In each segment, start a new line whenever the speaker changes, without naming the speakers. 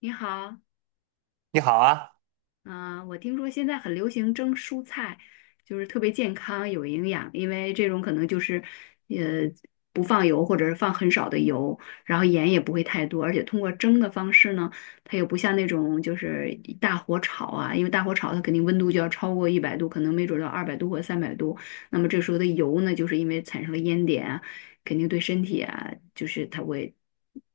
你好，
你好啊。
我听说现在很流行蒸蔬菜，就是特别健康、有营养，因为这种可能就是，呃，不放油或者是放很少的油，然后盐也不会太多，而且通过蒸的方式呢，它又不像那种就是一大火炒啊，因为大火炒它肯定温度就要超过一百度，可能没准儿到二百度或三百度，那么这时候的油呢，就是因为产生了烟点啊，肯定对身体啊，就是它会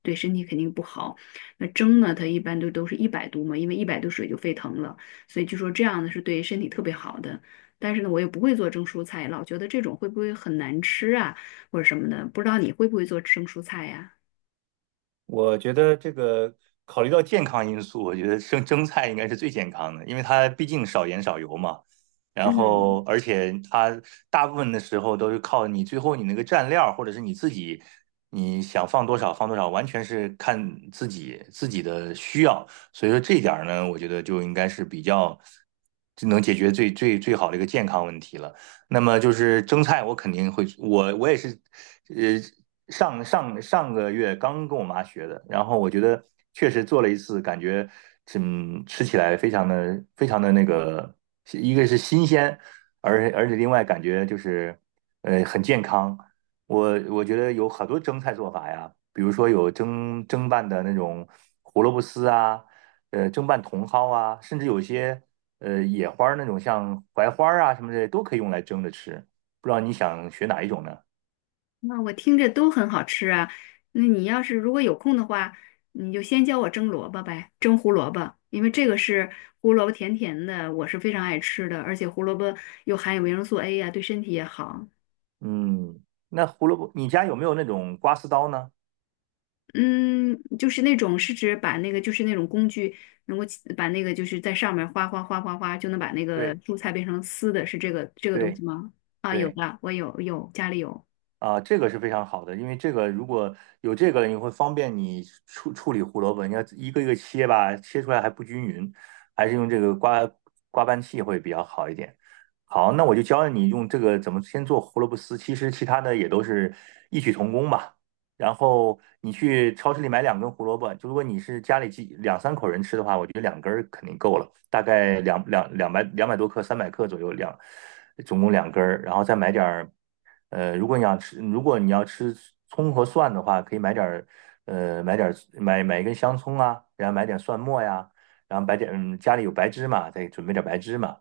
对身体肯定不好。那蒸呢，它一般都是一百度嘛，因为一百度水就沸腾了。所以就说这样的是对身体特别好的。但是呢，我又不会做蒸蔬菜，老觉得这种会不会很难吃啊，或者什么的。不知道你会不会做蒸蔬菜呀、
我觉得这个考虑到健康因素，我觉得生蒸菜应该是最健康的，因为它毕竟少盐少油嘛。然
嗯，
后，而且它大部分的时候都是靠你最后你那个蘸料，或者是你自己你想放多少放多少，完全是看自己的需要。所以说这一点儿呢，我觉得就应该是比较就能解决最好的一个健康问题了。那么就是蒸菜，我肯定会，我也是，呃，上个月刚跟我妈学的。然后我觉得确实做了一次，感觉吃起来非常的一个是新鲜，而且另外感觉就是很健康。我觉得有很多蒸菜做法呀，比如说有蒸拌的那种胡萝卜丝啊，蒸拌茼蒿啊，甚至有些野花儿那种，像槐花儿啊什么的都可以用来蒸着吃。不知道你想学哪一种呢？
那我听着都很好吃啊。那你要是如果有空的话，你就先教我蒸萝卜呗，蒸胡萝卜，因为这个是胡萝卜甜甜的，我是非常爱吃的，而且胡萝卜又含有维生素 A 呀、对身体也好。
嗯。那胡萝卜，你家有没有那种刮丝刀呢？
嗯，就是那种是指把那个就是那种工具能够起把那个就是在上面哗哗哗哗哗就能把那个
对
蔬菜变成丝的，是这个东
对
西吗？啊，有
对。
的，我家里有。
啊，这个是非常好的，因为这个如果有这个，你会方便你处理胡萝卜，你要一个一个切吧，切出来还不均匀，还是用这个刮拌器会比较好一点。好，那我就教你用这个怎么先做胡萝卜丝，其实其他的也都是异曲同工吧。然后你去超市里买两根胡萝卜，就如果你是家里两三口人吃的话，我觉得两根儿肯定够了，大概200多克、300克左右总共两根儿，然后再买点儿。如果你要吃葱和蒜的话，可以买点儿，买一根香葱啊，然后买点蒜末呀，然后买点，家里有白芝麻，再准备点白芝麻。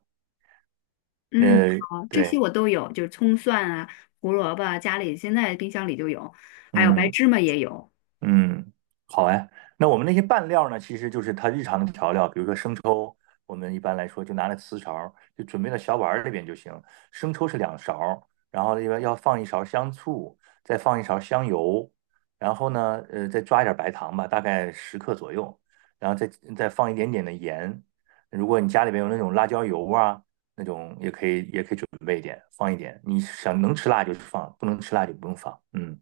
嗯，
呃，
好，这些
对。
我都有，就是葱蒜啊、胡萝卜啊家里现在冰箱里就有，还有白
嗯。
芝麻也有。
嗯，好哎。那我们那些拌料呢，其实就是它日常的调料，比如说生抽，我们一般来说就拿来瓷勺儿就准备到小碗儿里边就行。生抽是两勺儿，然后另外要放一勺香醋，再放一勺香油，然后呢，再抓一点白糖吧，大概十克左右，然后再放一点点的盐。如果你家里边有那种辣椒油啊，那种也可以，也可以准备一点，放一点。你想能吃辣就放，不能吃辣就不用放。嗯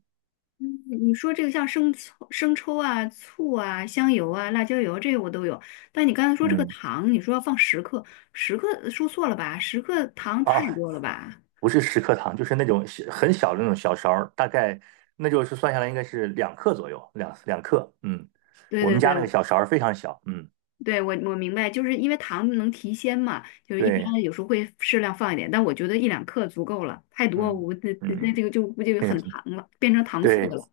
你说这个像生抽啊、醋啊、香油啊、辣椒油这些我都有，但你刚才说这个
嗯。
糖，你说要放十克，十克说错了吧？十克糖太
啊，
多了吧？
不是十克糖，就是那种小很小的那种小勺儿，大概那就是算下来应该是两克左右，两克。
对
我
对
们
对，
家那个小勺儿非常小。嗯，
对，我我明白，就是因为糖能提鲜嘛，就是一
对，
般有时候会适量放一点，但我觉得1到2克足够了，太多
嗯
我那这
嗯。
个就估计很 糖了，变成糖醋
对。
的了。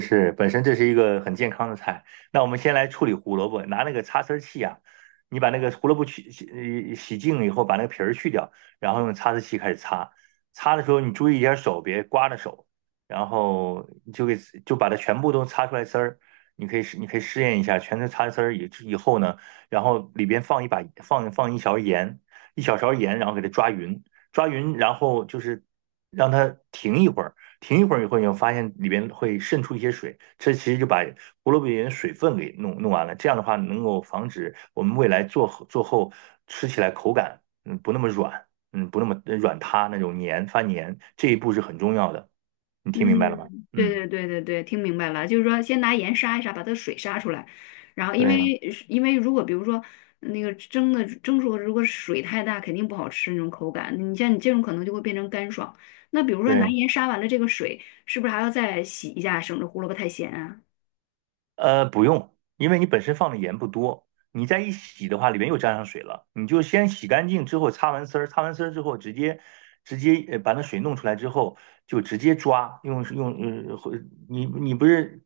是是，本身这是一个很健康的菜。那我们先来处理胡萝卜，拿那个擦丝儿器啊，你把那个胡萝卜去洗净了以后，把那个皮儿去掉，然后用擦丝器开始擦。擦的时候你注意一下手，别刮着手，然后你就把它全部都擦出来丝儿。你可以试验一下，全都擦丝儿以后呢，然后里边放一勺盐，一小勺盐，然后给它抓匀，抓匀，然后就是让它停一会儿。停一会儿以后，你会发现里边会渗出一些水，这其实就把胡萝卜里面的水分给弄完了。这样的话，能够防止我们未来做后吃起来口感不那么软，不那么软塌那种黏发黏，这一步是很重要的。你听明白了吗？
嗯，对
嗯，
对对对对，听明白了，就是说先拿盐杀一杀，把它的水杀出来，然后因为
对
如果比如说那个蒸的蒸熟，如果水太大，肯定不好吃那种口感。你像你这种可能就会变成干爽。那比如说拿
对。
盐杀完了这个水，是不是还要再洗一下，省着胡萝卜太咸啊？
不用，因为你本身放的盐不多，你再一洗的话，里面又沾上水了。你就先洗干净之后，擦完丝儿，擦完丝儿之后，直接把那水弄出来之后，就直接抓，用用呃，或你不是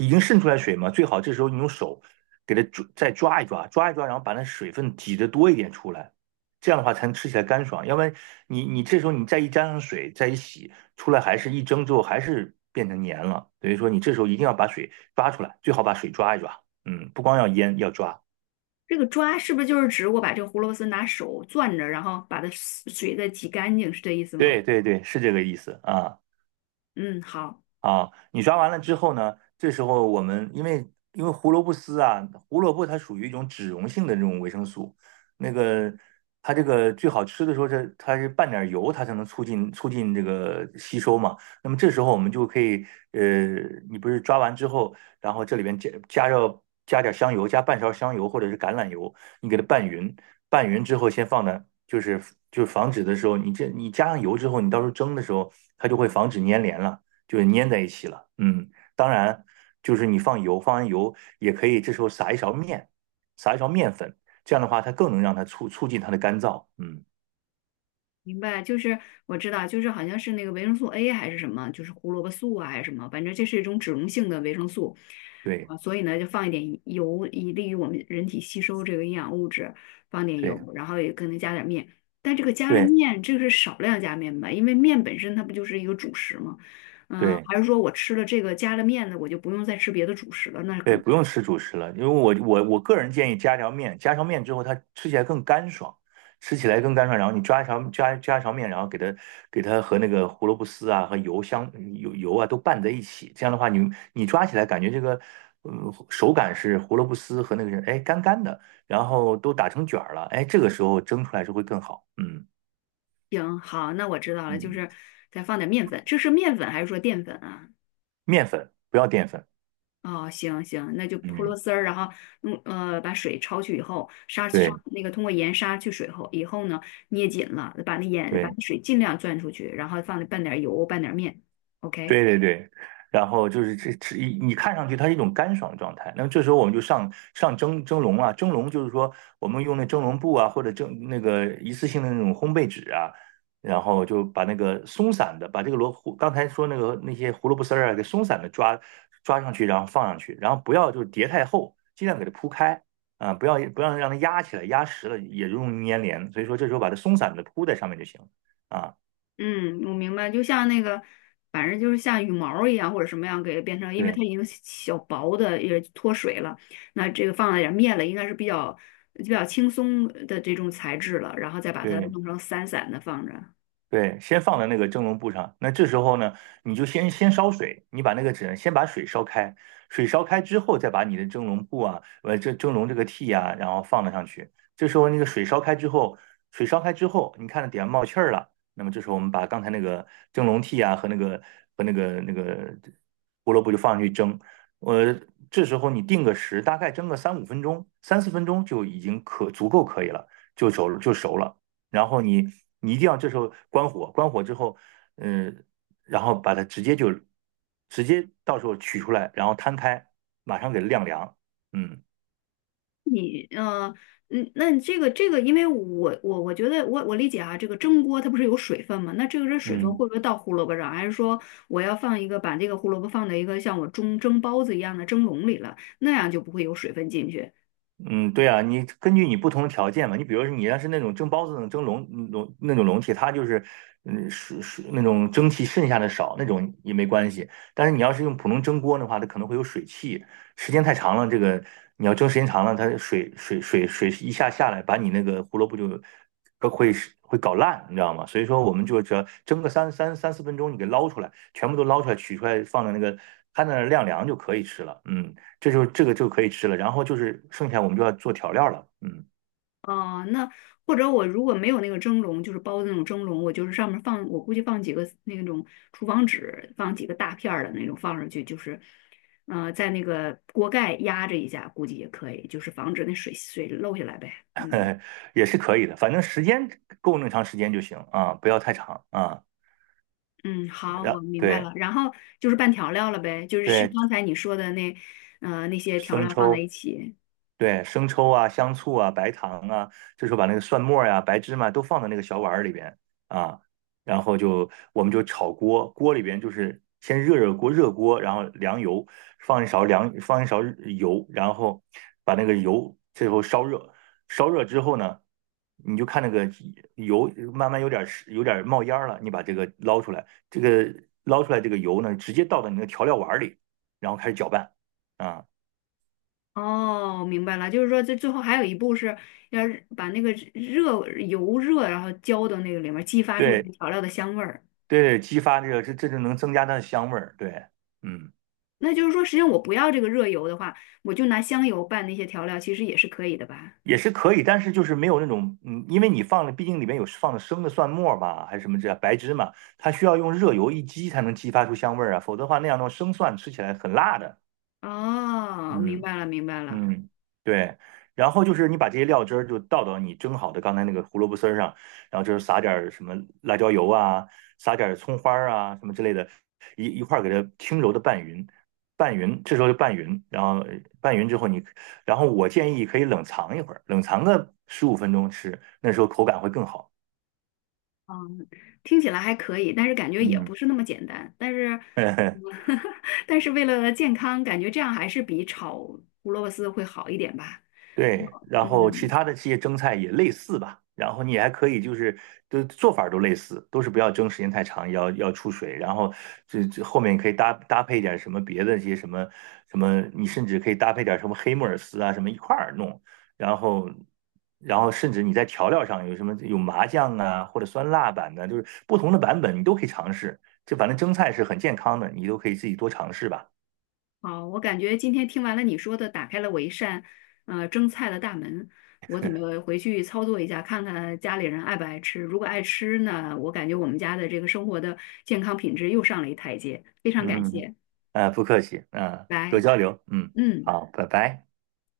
已经渗出来水吗？最好这时候你用手给它抓，再抓一抓，抓一抓，然后把那水分挤得多一点出来，这样的话才能吃起来干爽。要不然你这时候你再一沾上水，再一洗。出来还是一蒸之后还是变成黏了，等于说你这时候一定要把水抓出来，最好把水抓一抓，嗯，不光要腌，要抓，
这个抓是不是就是指我把这个胡萝卜丝拿手攥着，然后把它水再挤干净，是这意思吗？
对对对，是这个意思啊。
嗯，好，
啊，你抓完了之后呢，这时候我们因为胡萝卜丝啊，胡萝卜它属于一种脂溶性的这种维生素，那个它这个最好吃的时候，这它是拌点油，它才能促进这个吸收嘛。那么这时候我们就可以，呃，你不是抓完之后，然后这里边加点香油，加半勺香油或者是橄榄油，你给它拌匀，拌匀之后先放那，就是防止的时候，你这你加上油之后，你到时候蒸的时候，它就会防止粘连了。就粘在一起了。嗯，当然就是你放油，放完油也可以，这时候撒一勺面，撒一勺面粉，这样的话它更能让它促进它的干燥。嗯，
明白。就是我知道，就是好像是那个维生素 A 还是什么，就是胡萝卜素啊还是什么，反正这是一种脂溶性的维生素
对
啊，所以呢就放一点油，以利于我们人体吸收这个营养物质，放点油，
对
然后也可能加点面。但这个加了
对
面，这个是少量加面吧？因为面本身它不就是一个主食吗？嗯，
对。
还是说我吃了这个加了面的，我就不用再吃别的主食了？那可
对，
能
不用吃主食了，因为我个人建议加条面，之后它吃起来更干爽，吃起来更干爽。然后你抓一条加一条面，然后给它和那个胡萝卜丝啊香油啊都拌在一起，这样的话你抓起来感觉这个手感是胡萝卜丝和那个是哎干干的，然后都打成卷儿了，哎这个时候蒸出来是会更好。嗯
行，好，那我知道了，就
嗯。
是再放点面粉，这是面粉还是说淀粉啊？
面粉不要淀粉。
哦，行行，那就泼螺
嗯，
丝儿，然后用把水焯去以后，杀杀
对
那个通过盐杀去水后以后呢，捏紧了，把那盐把
对。
那水尽量攥出去，然后放半点油，拌点面，OK。
对对对，然后就是这一你看上去它是一种干爽的状态，那么这时候我们就上蒸笼啊，蒸笼就是说我们用那蒸笼布啊，或者蒸那个一次性的那种烘焙纸啊，然后就把那个松散的，把这个萝卜刚才说那些胡萝卜丝儿啊，给松散的抓上去，然后放上去，然后不要就是叠太厚，尽量给它铺开啊，不要让它压起来，压实了也容易粘连，所以说这时候把它松散的铺在上面就行了啊，
嗯，我明白，就像那个，反正就是像羽毛儿一样或者什么样给变成，因为它
对
已经小薄的也脱水了，那这个放了点儿面了，应该是比较轻松的这种材质了，然后再把它
对。
弄成散散的放着。
对，先放在那个蒸笼布上。那这时候呢，你就先烧水，你把那个纸先把水烧开，水烧开之后，再把你的蒸笼布啊，这蒸笼这个屉啊，然后放了上去。这时候那个水烧开之后，你看着底下冒气儿了，那么这时候我们把刚才那个蒸笼屉啊和那个那个胡萝卜就放上去蒸。呃，这时候你定个时，大概蒸个3-5分钟、3-4分钟就已经足够可以了，就熟了。然后你一定要这时候关火，关火之后，嗯，然后把它直接到时候取出来，然后摊开，马上给晾凉，嗯。
你呃，嗯，那你这个，因为我觉得我理解啊，这个蒸锅它不是有水分吗？那这个这水分
嗯。
会不会到胡萝卜上，还是说我要放一个把这个胡萝卜放在一个像我蒸蒸包子一样的蒸笼里了，那样就不会有水分进去？
嗯，对啊，你根据你不同的条件嘛，你比如说你要是那种蒸包子那种蒸笼那种笼屉，它就是是是那种蒸汽剩下的少，那种也没关系。但是你要是用普通蒸锅的话，它可能会有水汽，时间太长了，这个你要蒸时间长了，它水一下下来，把你那个胡萝卜就都会搞烂，你知道吗？所以说我们就只要蒸个三四分钟，你给捞出来，全部都捞出来，取出来放在那个摊在那儿晾凉就可以吃了。嗯。这个就可以吃了，然后就是剩下我们就要做调料了。嗯。
哦，那或者我如果没有那个蒸笼，就是包的那种蒸笼，我就是上面放，我估计放几个那种厨房纸，放几个大片儿的那种放上去，就是，在那个锅盖压着一下，估计也可以，就是防止那水漏下来呗。嗯
也是可以的，反正时间够那么长时间就行啊，不要太长啊。
嗯，好，我
然
明白
对
了。然后就是是是拌调料了呗，就是是
对，
刚才你说的那那那些调
生
料放在
抽，
一起。
对，生抽啊、香醋啊、白糖啊，这时候把那个蒜末呀、白芝麻都放到那个小碗儿里边啊，然后我们就炒锅，锅里边就是先热锅，然后凉油，放一勺油，然后把那个油最后烧热，烧热之后呢，你就看那个油慢慢有点冒烟儿了，你把这个捞出来，这个捞出来这个油呢，直接倒到你那个调料碗儿里，然后开始搅拌啊。
哦，明白了，就是说这最后还有一步是要是把那个热油热，然后浇到那个里面，激发出这
对，
个调料的香味儿。
对对，激发这个，这就能增加它的香味儿。对。嗯。
那就是说，实际上我不要这个热油的话，我就拿香油拌那些调料，其实也是可以的吧？
也是可以，但是就是没有那种。嗯，因为你放了，毕竟里面有放的生的蒜末吧，还是什么这白芝麻，它需要用热油一激才能激发出香味儿啊，否则的话那样的话生蒜吃起来很辣的。
哦，明
嗯。
白了，明白了。
嗯，对，然后就是你把这些料汁儿就倒到你蒸好的刚才那个胡萝卜丝儿上，然后就是撒点儿什么辣椒油啊，撒点儿葱花儿啊什么之类的，一块儿给它轻柔的拌匀，拌匀，这时候就拌匀，然后拌匀之后你，然后我建议可以冷藏一会儿，冷藏个15分钟吃，那时候口感会更好。
嗯，听起来还可以，但是感觉也不
嗯。
是那么简单。但是，但是为了健康，感觉这样还是比炒胡萝卜丝会好一点吧？
对，然后其
嗯。
他的这些蒸菜也类似吧，然后你还可以就是都做法儿都类似，都是不要蒸时间太长，要出水，然后这后面可以搭配点什么别的一些什么什么，你甚至可以搭配点什么黑木耳丝啊什么一块儿弄，然后甚至你在调料上有什么有麻酱啊或者酸辣版的，就是不同的版本你都可以尝试，就反正蒸菜是很健康的，你都可以自己多尝试吧。
好，我感觉今天听完了你说的，打开了我一扇蒸菜的大门。我准备回去操作一下，看看家里人爱不爱吃。如果爱吃呢，我感觉我们家的这个生活的健康品质又上了一台阶。非常
嗯
感
哼。
谢，
呃，不客气。嗯，多
拜。
交流。嗯，
嗯。
好，拜拜。